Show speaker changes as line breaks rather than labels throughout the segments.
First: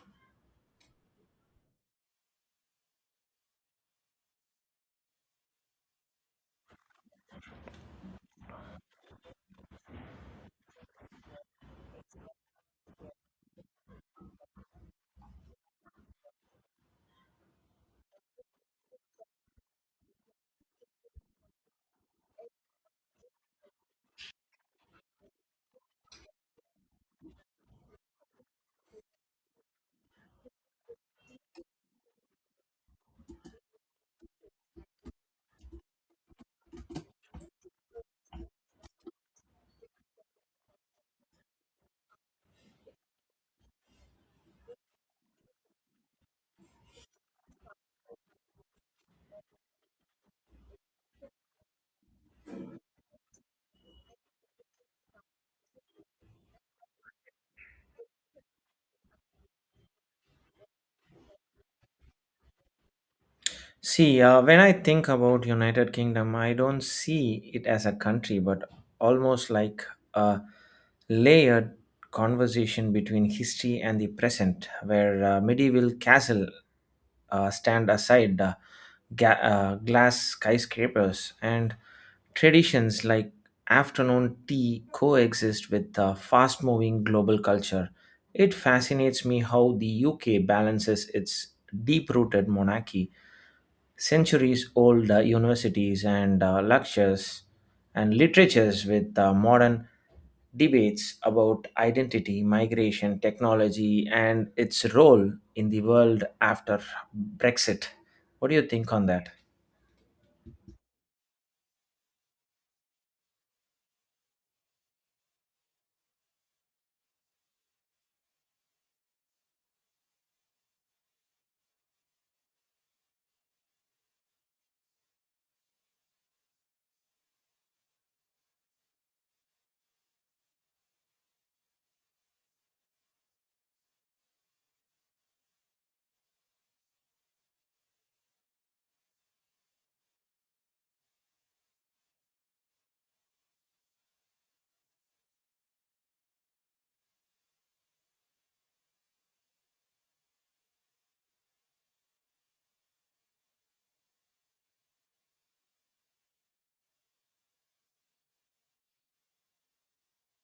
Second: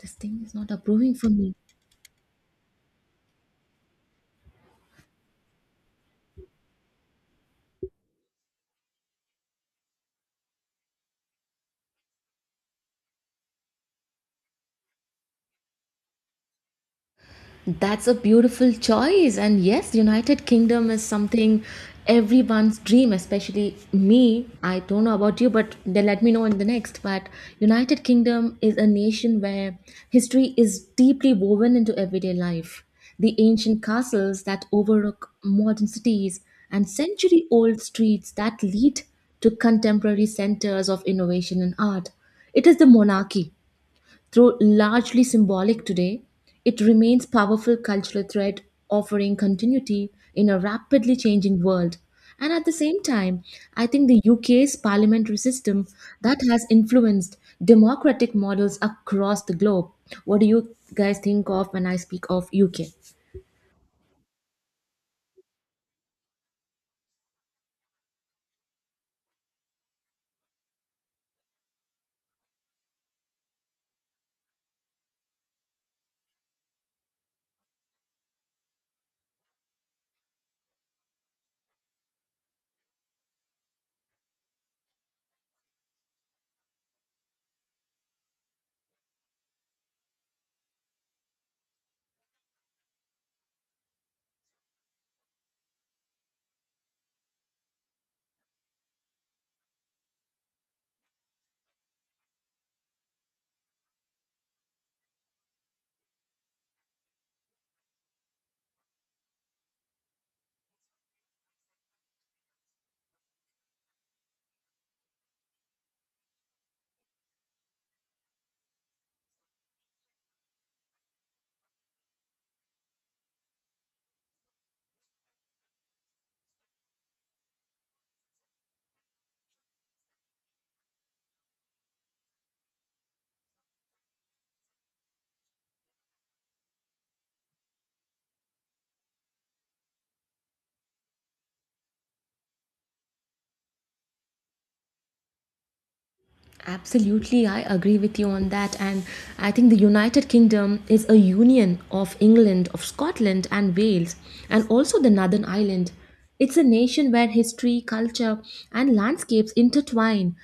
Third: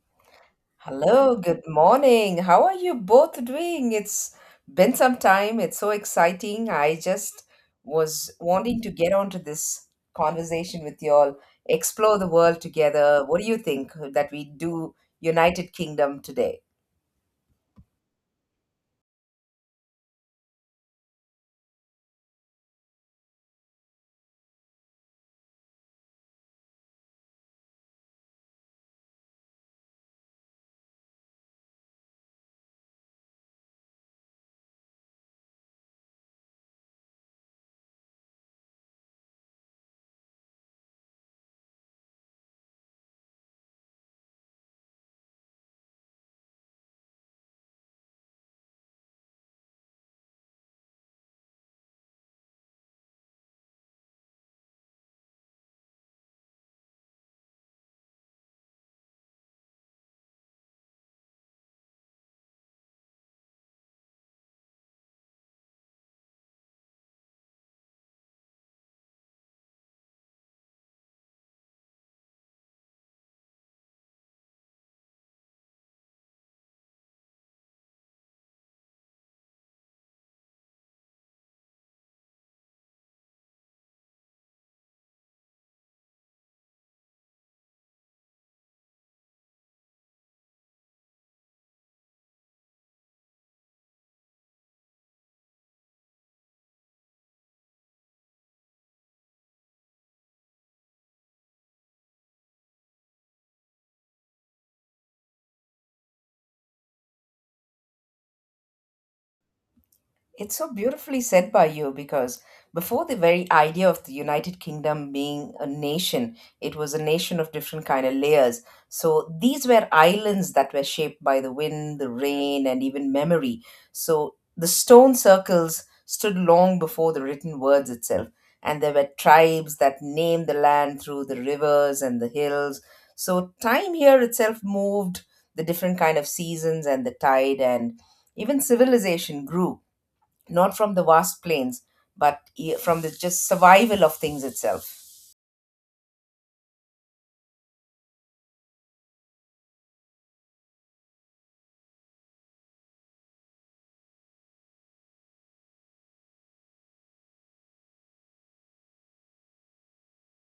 This thing is not approving for
Hello,
me.
good morning. How are you both doing? It's been some time. It's so exciting. I just was wanting to get onto this conversation with you all, explore the world together. What do you think that we do United Kingdom today?
That's a beautiful choice, and yes, united kingdom is something everyone's dream, especially me. I don't know about you, but then let me know in the next. But united kingdom is a nation where history is deeply woven into everyday life. The ancient castles that overlook modern cities and century old streets that lead to contemporary centers of innovation and art. It is the monarchy, though largely symbolic today, it remains powerful cultural thread offering continuity in a rapidly changing world. And at the same time, I think the UK's parliamentary system that has influenced democratic models across the globe. What do you guys think of when I speak of UK?
When I think about United Kingdom, I don't see it as a country, but almost like a layered conversation between history and the present, where medieval castle stand aside glass skyscrapers and traditions like afternoon tea coexist with fast moving global culture. It fascinates me how the UK balances its deep rooted monarchy centuries old universities and lectures and literatures with modern debates about identity, migration, technology, and its role in the world after Brexit. What do you think on that?
It's so beautifully said by you because before the very idea of the United Kingdom being a nation, it was a nation of different kind of layers. So these were islands that were shaped by the wind, the rain, and even memory. So the stone circles stood long before the written words itself, and there were tribes that named the land through the rivers and the hills. So time here itself moved the different kind of seasons and the tide, and even civilization grew not from the vast plains, but from the just survival of things itself.
Absolutely, I agree with you on that. And I think the United Kingdom is a union of England, of Scotland, and Wales, and also the Northern Ireland. It's a nation where history, culture, and landscapes intertwine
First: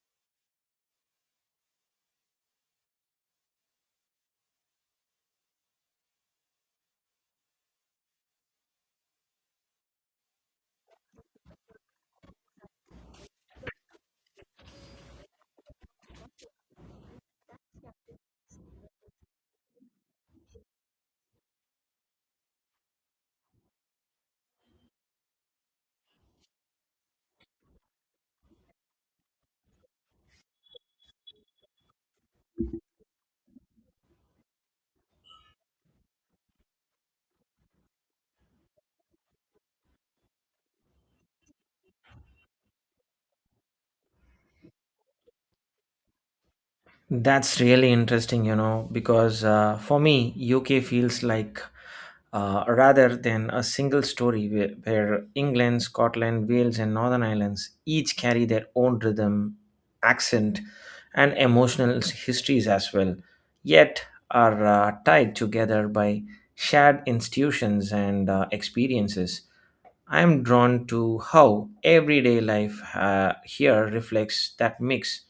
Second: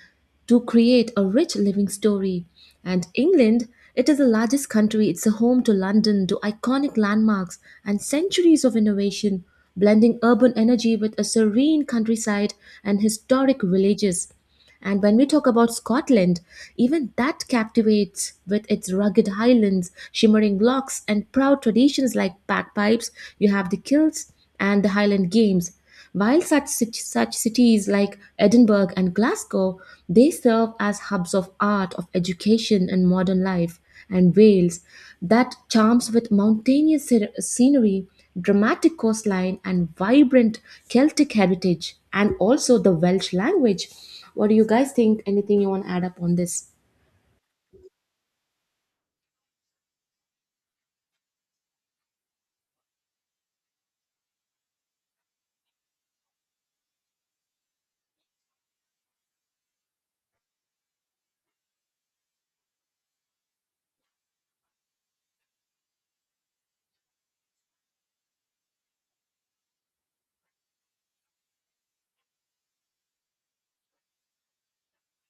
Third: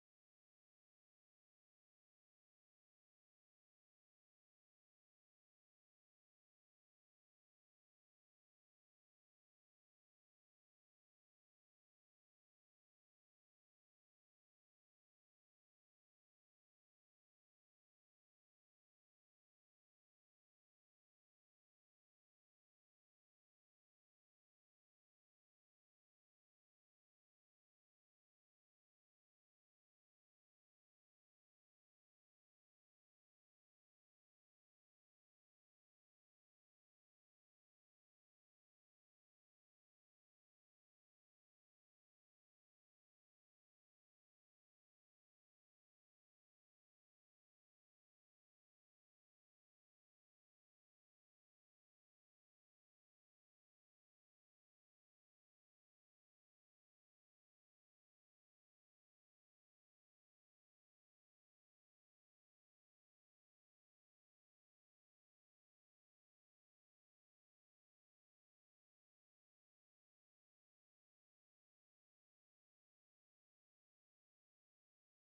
to create a rich living story. And England, it is the largest country. It's a home to London, to iconic landmarks, and centuries of innovation, blending urban energy with a serene countryside and historic villages. And when we talk about Scotland, even that captivates with its rugged highlands, shimmering lochs, and proud traditions like bagpipes. You have the kilts and the Highland Games. While such cities like Edinburgh and Glasgow, they serve as hubs of art, of education, and modern life. And Wales that charms with mountainous scenery, dramatic coastline, and vibrant Celtic heritage, and also the Welsh language. What do you guys think? Anything you want to add up on this?
That's really interesting, you know, because for me, UK feels like rather than a single story where England, Scotland, Wales, and Northern Islands each carry their own rhythm, accent, and emotional histories as well, yet are tied together by shared institutions and experiences. I am drawn to how everyday life here reflects that mix,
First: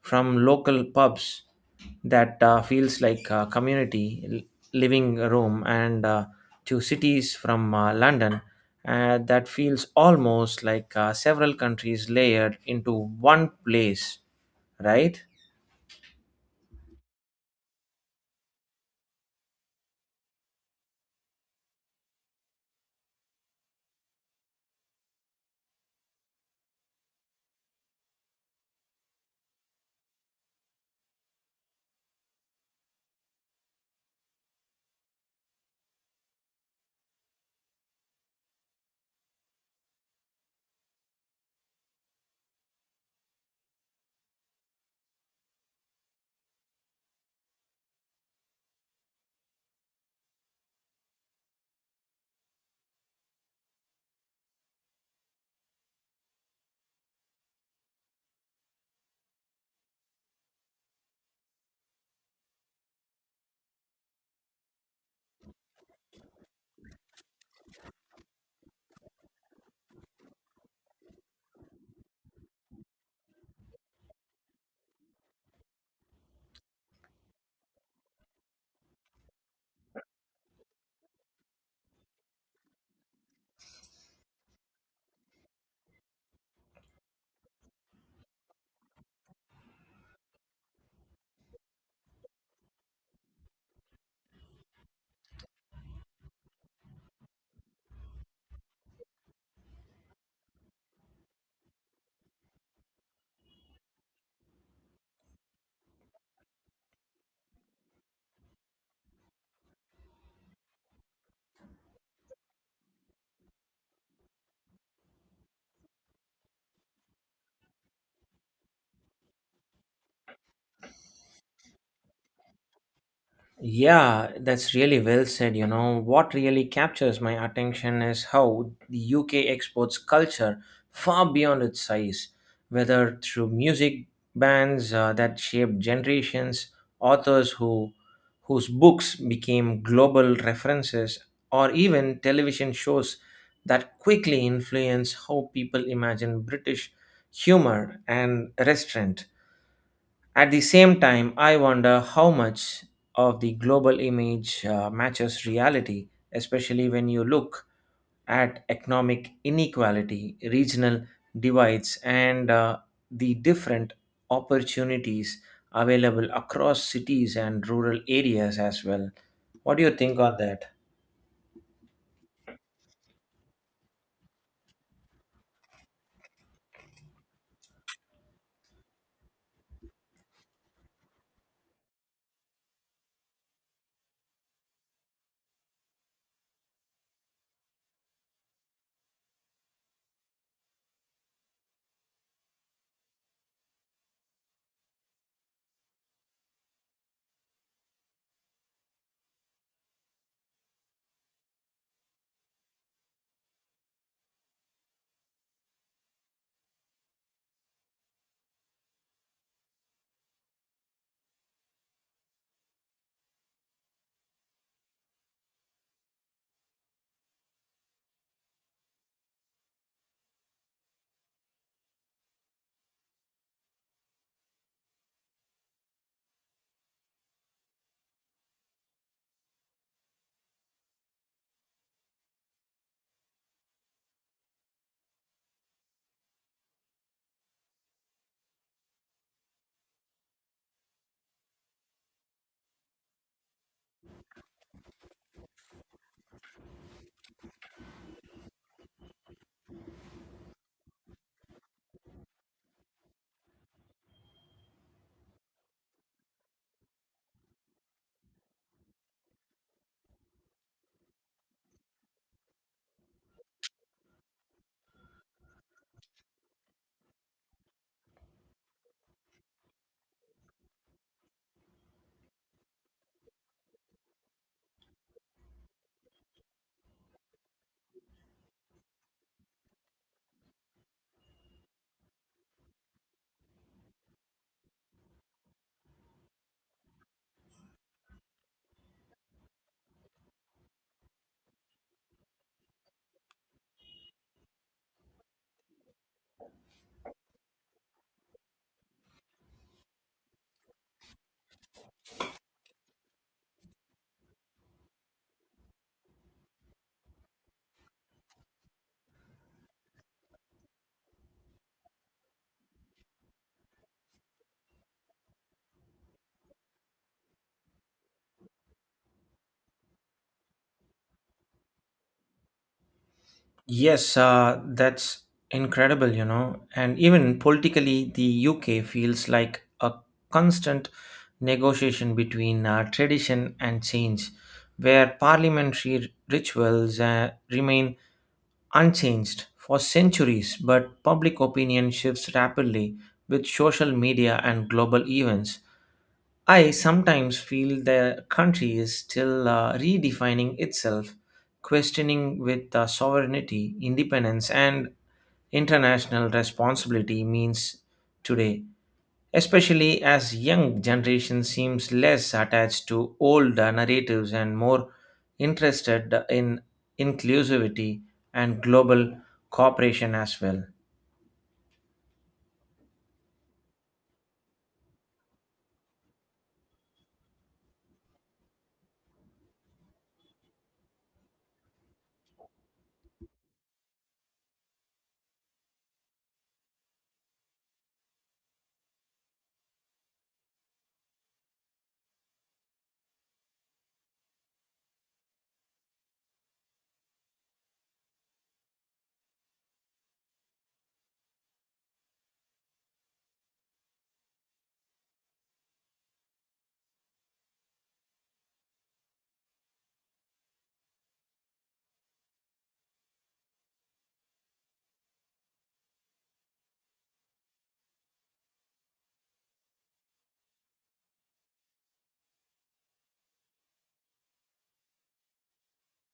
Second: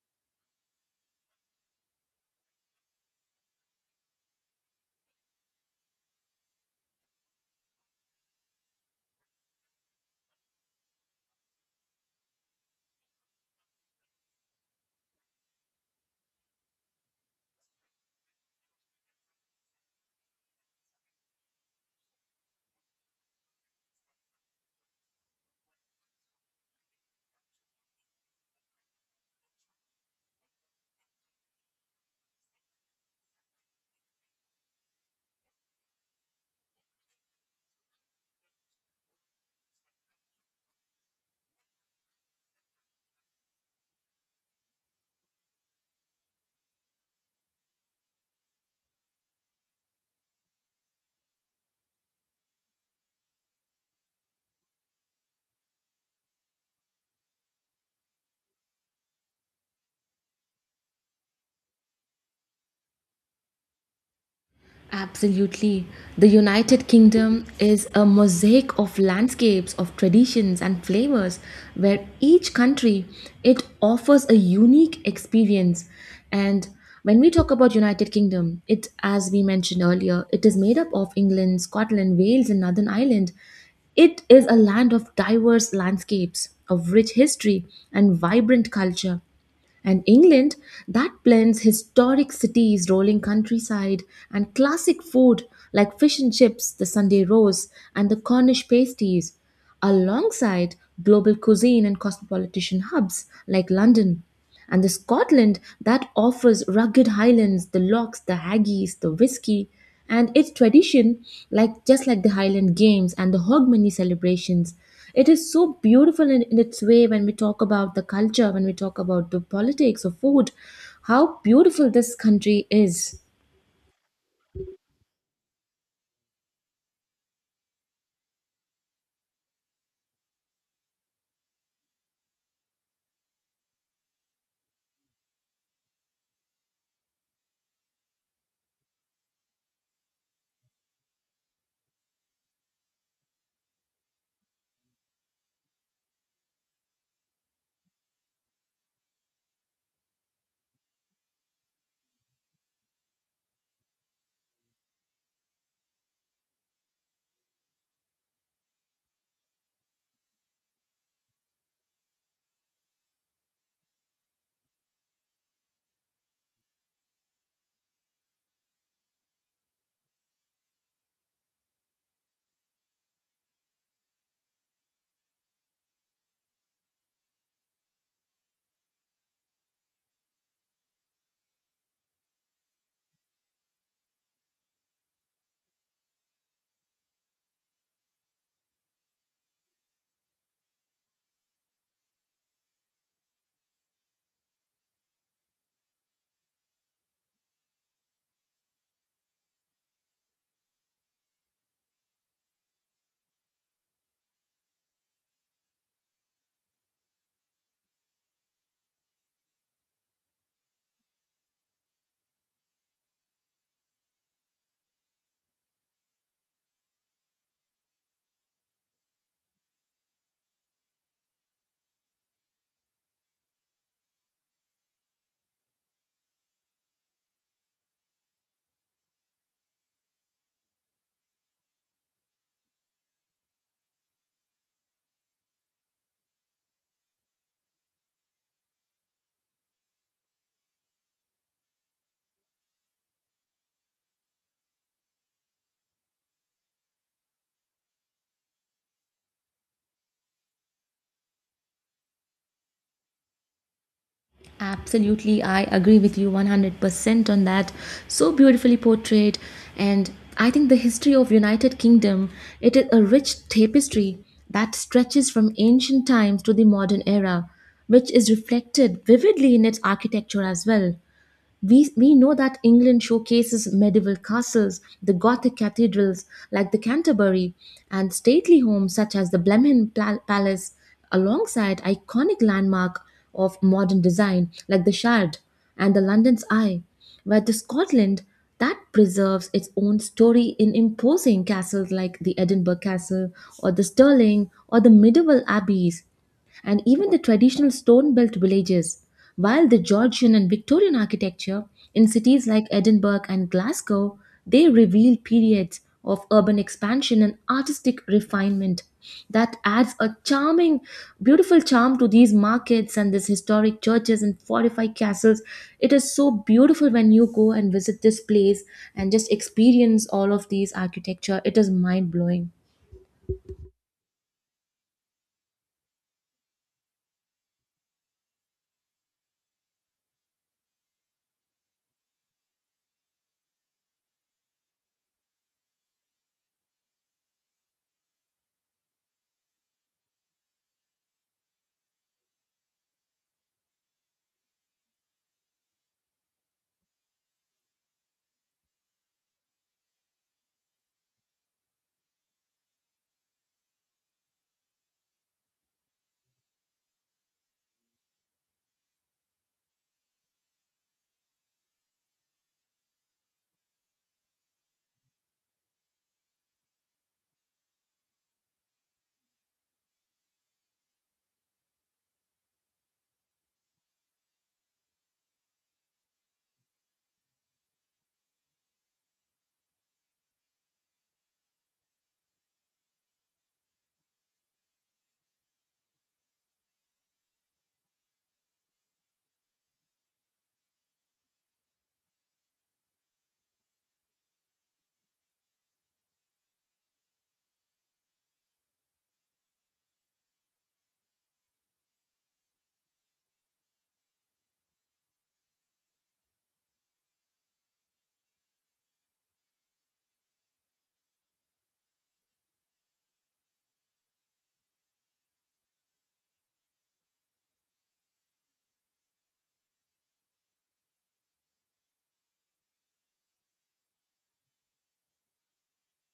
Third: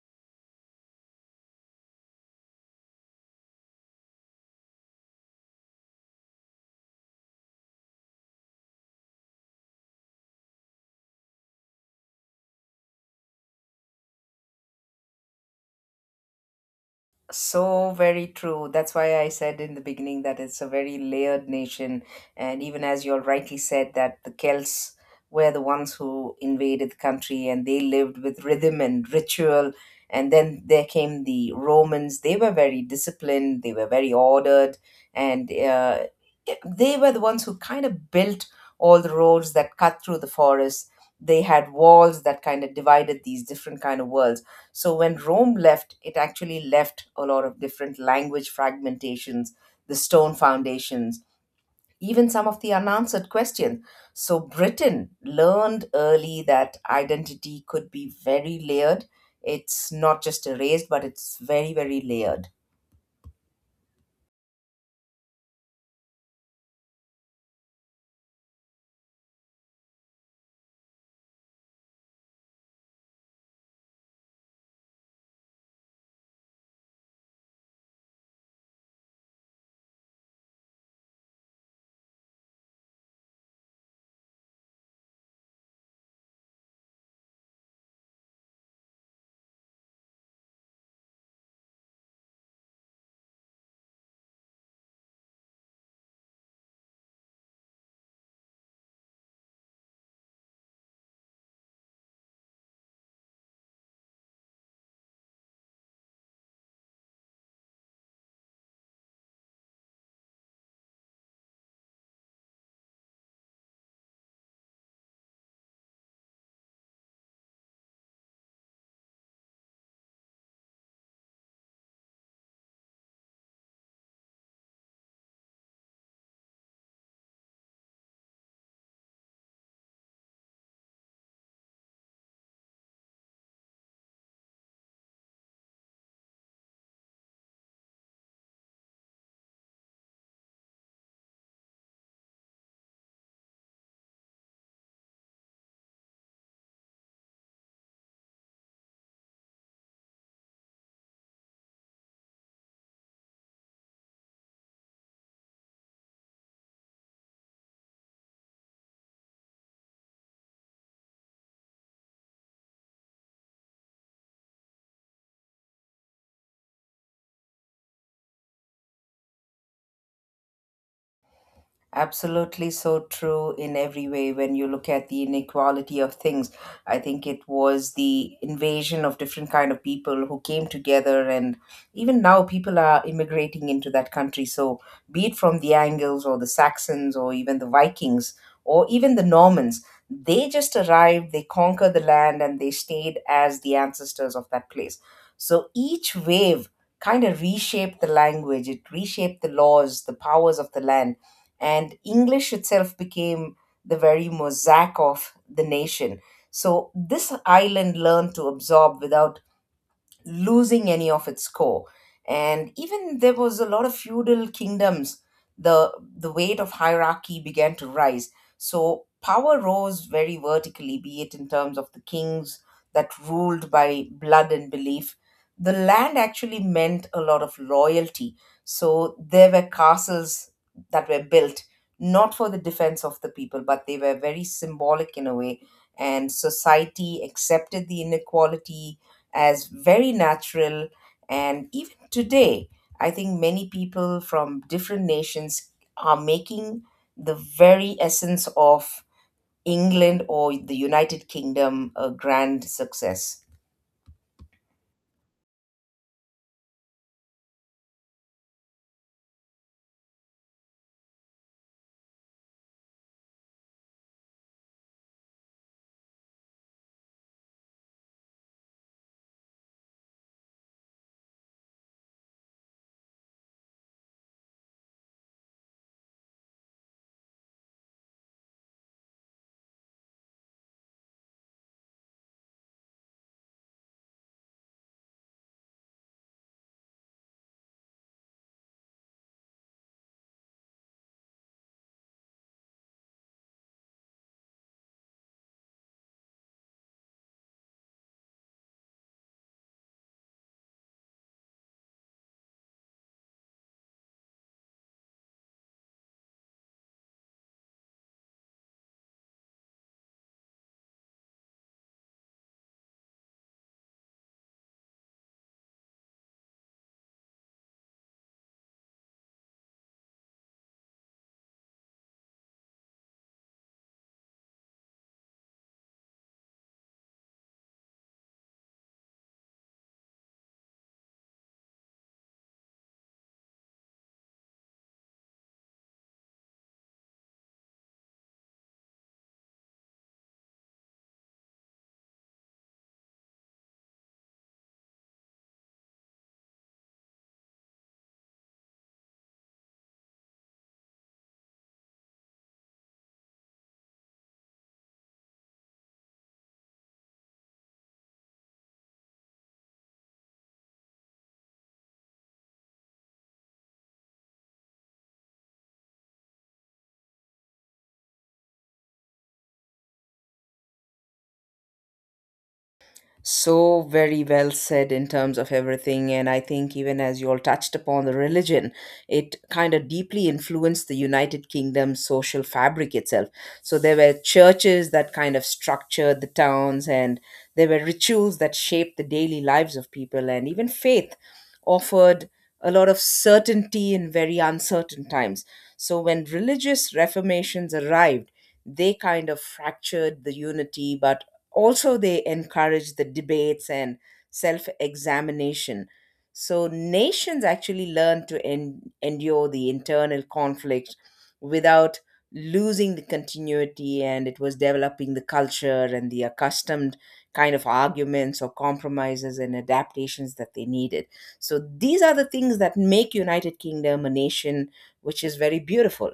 from local pubs that feels like a community living room and to cities from London that feels almost like several countries layered into one place, right?
So very true. That's why I said in the beginning that it's a very layered nation. And even as you all rightly said, that the Celts were the ones who invaded the country and they lived with rhythm and ritual. And then there came the Romans. They were very disciplined, they were very ordered, and they were the ones who kind of built all the roads that cut through the forest. They had walls that kind of divided these different kind of worlds, so when Rome left, it actually left a lot of different language fragmentations, the stone foundations, even some of the unanswered questions. So Britain learned early that identity could be very layered. It's not just erased, but it's very, very layered.
Absolutely. The United Kingdom is a mosaic of landscapes, of traditions and flavors where each country it offers a unique experience. And when we talk about United Kingdom, it as we mentioned earlier, it is made up of England, Scotland, Wales and Northern Ireland. It is a land of diverse landscapes, of rich history and vibrant culture. And England, that blends historic cities, rolling countryside, and classic food like fish and chips, the Sunday rolls, and the Cornish pasties, alongside global cuisine and cosmopolitan hubs like London. And the Scotland that offers rugged highlands, the lochs, the haggis, the whisky, and its tradition like just like the highland games and the hogmanay celebrations. It is so beautiful in its way when we talk about the culture, when we talk about the politics of food, how beautiful this country is.
Yeah, that's really well said. You know, what really captures my attention is how the UK exports culture far beyond its size, whether through music bands that shaped generations, authors whose books became global references, or even television shows that quickly influence how people imagine British humor and restaurant. At the same time, I wonder how much of the global image matches reality, especially when you look at economic inequality, regional divides, and the different opportunities available across cities and rural areas as well. What do you think on that?
Absolutely so true in every way when you look at the inequality of things. I think it was the invasion of different kind of people who came together and even now people are immigrating into that country. So be it from the Angles or the Saxons or even the Vikings or even the Normans, they just arrived, they conquered the land and they stayed as the ancestors of that place. So each wave kind of reshaped the language, it reshaped the laws, the powers of the land, and English itself became the very mosaic of the nation. So this island learned to absorb without losing any of its core. And even there was a lot of feudal kingdoms, the weight of hierarchy began to rise. So power rose very vertically, be it in terms of the kings that ruled by blood and belief. The land actually meant a lot of loyalty. So there were castles that were built not for the defense of the people, but they were very symbolic in a way. And society accepted the inequality as very natural. And even today, I think many people from different nations are making the very essence of England or the United Kingdom a grand success.
Absolutely, I agree with you 100% on that. So beautifully portrayed. And I think the history of United Kingdom, it is a rich tapestry that stretches from ancient times to the modern era, which is reflected vividly in its architecture as well. We know that England showcases medieval castles, the Gothic cathedrals like the Canterbury, and stately homes such as the Blenheim Palace, alongside iconic landmark of modern design like the Shard and the London's Eye, where the Scotland that preserves its own story in imposing castles like the Edinburgh Castle or the Stirling or the medieval abbeys and even the traditional stone built villages, while the Georgian and Victorian architecture in cities like Edinburgh and Glasgow, they reveal periods of urban expansion and artistic refinement that adds a charming beautiful charm to these markets and these historic churches and fortified castles. It is so beautiful when you go and visit this place and just experience all of these architecture. It is mind blowing.
Yes, that's incredible, you know. And even politically, the UK feels like a constant negotiation between tradition and change, where parliamentary rituals remain unchanged for centuries, but public opinion shifts rapidly with social media and global events. I sometimes feel the country is still redefining itself, questioning with sovereignty, independence, and international responsibility means today, especially as young generation seems less attached to old narratives and more interested in inclusivity and global cooperation as well.
So very well said in terms of everything, and I think even as you all touched upon the religion, it kind of deeply influenced the United Kingdom's social fabric itself. So there were churches that kind of structured the towns, and there were rituals that shaped the daily lives of people, and even faith offered a lot of certainty in very uncertain times. So when religious reformations arrived, they kind of fractured the unity, but also they encourage the debates and self examination. So nations actually learn to endure the internal conflict without losing the continuity, and it was developing the culture and the accustomed kind of arguments or compromises and adaptations that they needed. So these are the things that make United Kingdom a nation which is very beautiful.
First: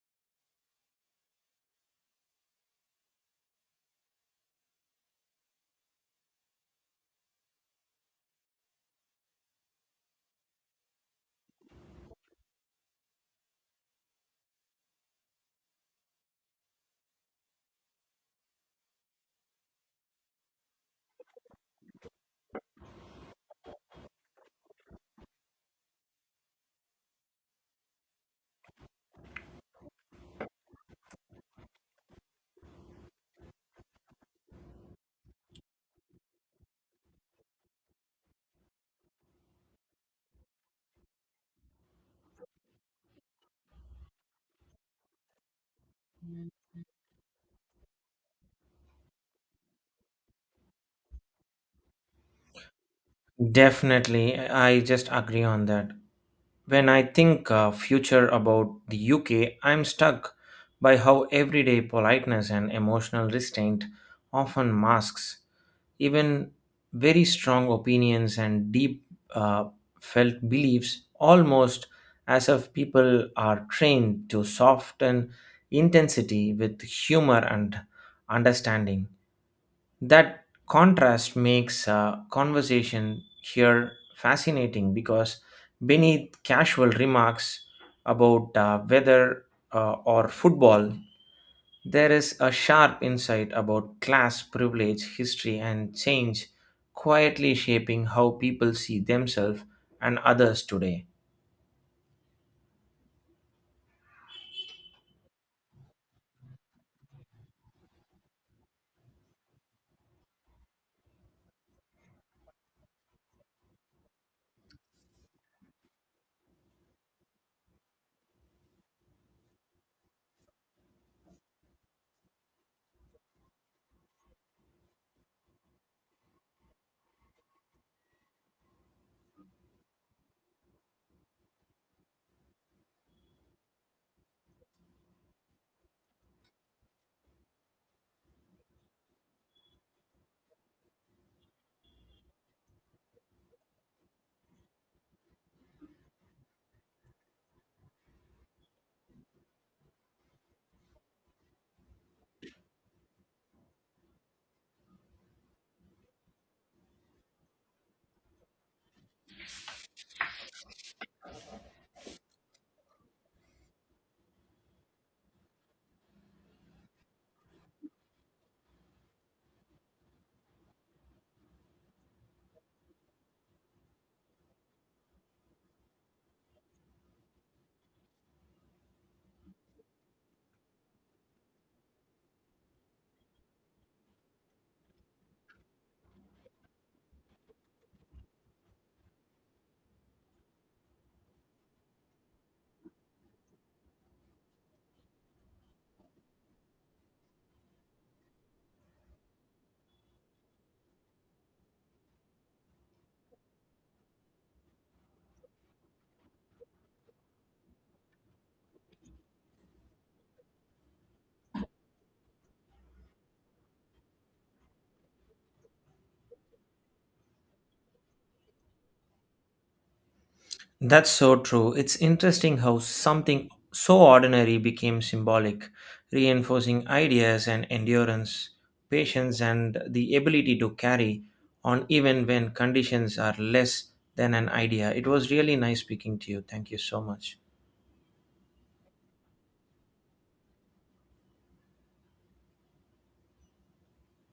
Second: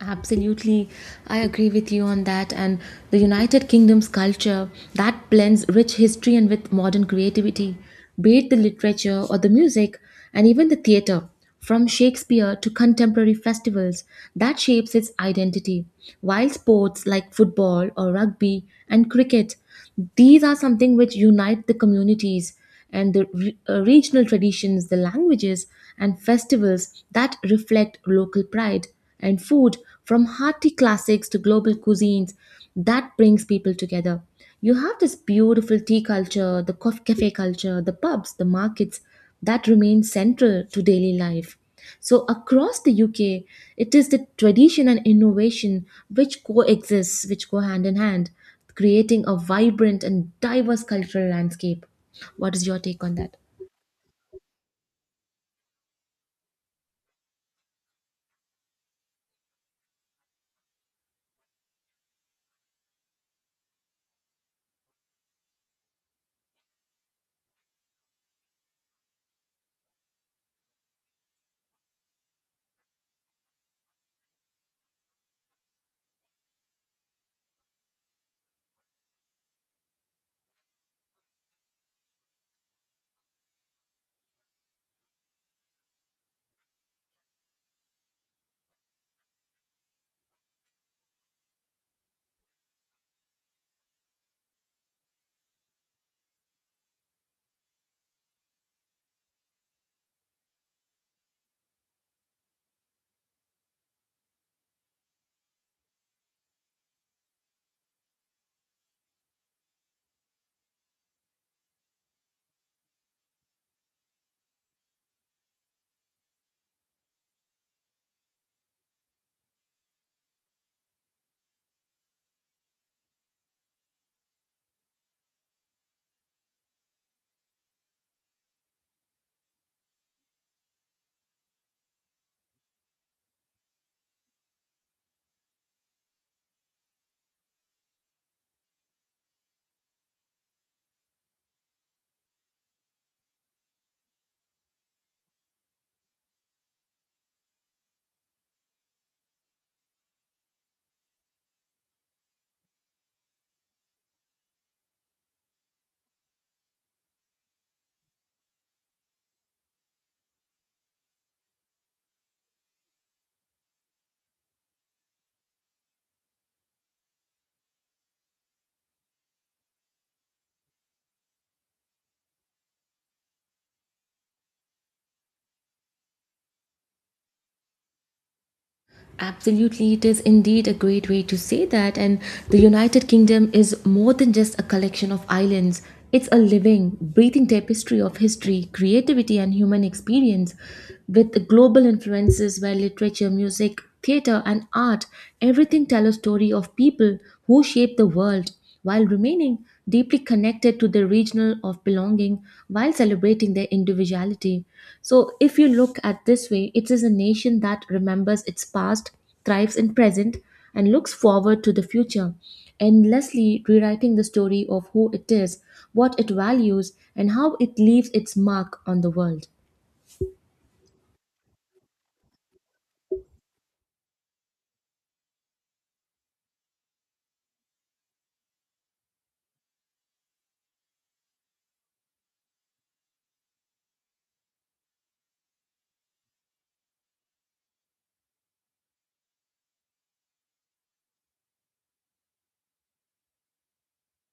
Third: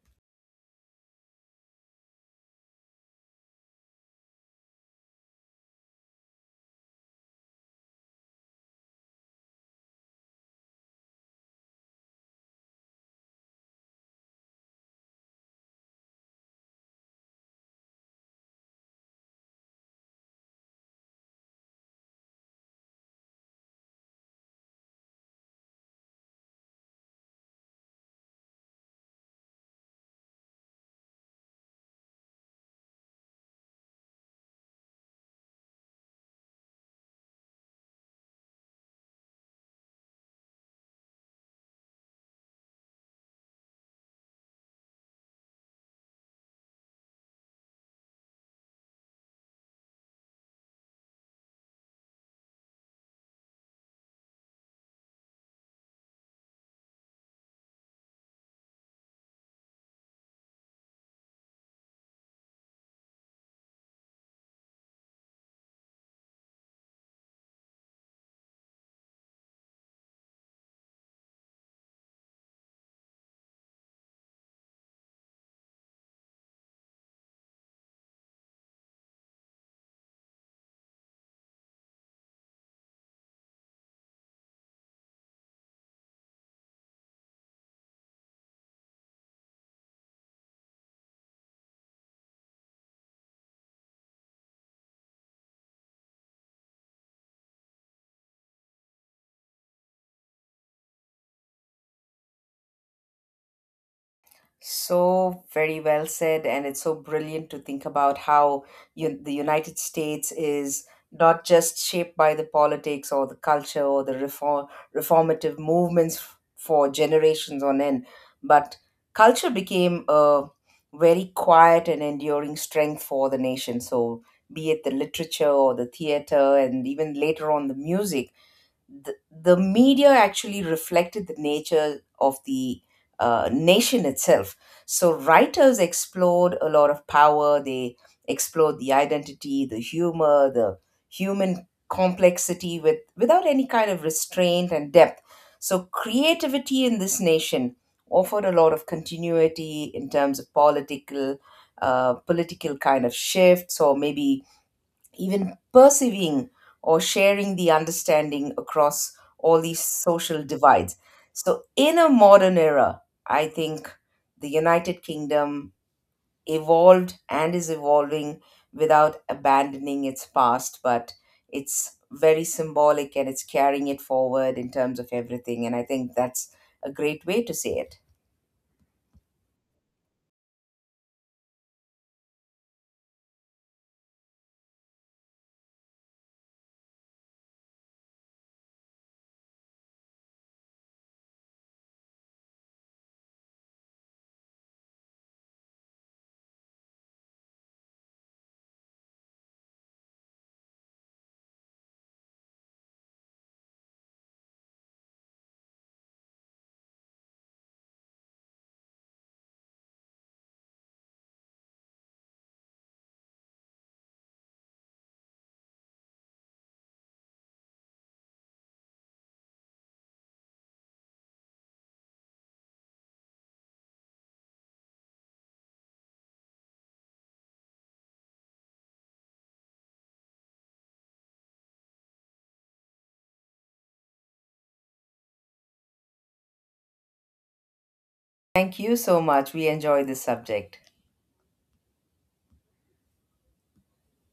Absolutely. I agree with you on that. And the United Kingdom's culture that blends rich history and with modern creativity, be it the literature or the music and even the theater, from Shakespeare to contemporary festivals, that shapes its identity. While sports like football or rugby and cricket, these are something which unite the communities and the regional traditions, the languages, and festivals that reflect local pride, and food from hearty classics to global cuisines that brings people together. You have this beautiful tea culture, the cafe culture, the pubs, the markets that remain central to daily life. So, across the UK, it is the tradition and innovation which coexist, which go hand in hand creating a vibrant and diverse cultural landscape. What is your take on that?
Definitely, I just agree on that. When I think future about the UK, I'm stuck by how everyday politeness and emotional restraint often masks even very strong opinions and deep uh, felt beliefs, almost as if people are trained to soften intensity with humor and understanding. That contrast makes conversation here fascinating because beneath casual remarks about weather or football, there is a sharp insight about class, privilege, history, and change quietly shaping how people see themselves and others today.
So very well said, and it's so brilliant to think about how you, the United States is not just shaped by the politics or the culture or the reformative movements for generations on end, but culture became a very quiet and enduring strength for the nation. So, be it the literature or the theater, and even later on the music, the media actually reflected the nature of the nation itself. So writers explored a lot of power. They explored the identity, the humor, the human complexity with without any kind of restraint and depth. So creativity in this nation offered a lot of continuity in terms of political kind of shifts, or maybe even perceiving or sharing the understanding across all these social divides. So, in a modern era, I think the United Kingdom evolved and is evolving without abandoning its past, but it's very symbolic and it's carrying it forward in terms of everything. And I think that's a great way to say it.
Absolutely, it is indeed a great way to say that. And the United Kingdom is more than just a collection of islands, it's a living, breathing tapestry of history, creativity, and human experience with global influences where literature, music, theatre, and art everything tell a story of people who shaped the world, while remaining deeply connected to their regional of belonging, while celebrating their individuality. So if you look at this way, it is a nation that remembers its past, thrives in present, and looks forward to the future, endlessly rewriting the story of who it is, what it values, and how it leaves its mark on the world.
That's so true. It's interesting how something so ordinary became symbolic, reinforcing ideas and endurance, patience, and the ability to carry on even when conditions are less than an idea. It was really nice speaking to you. Thank you so much.
Thank you so much. We enjoy this subject.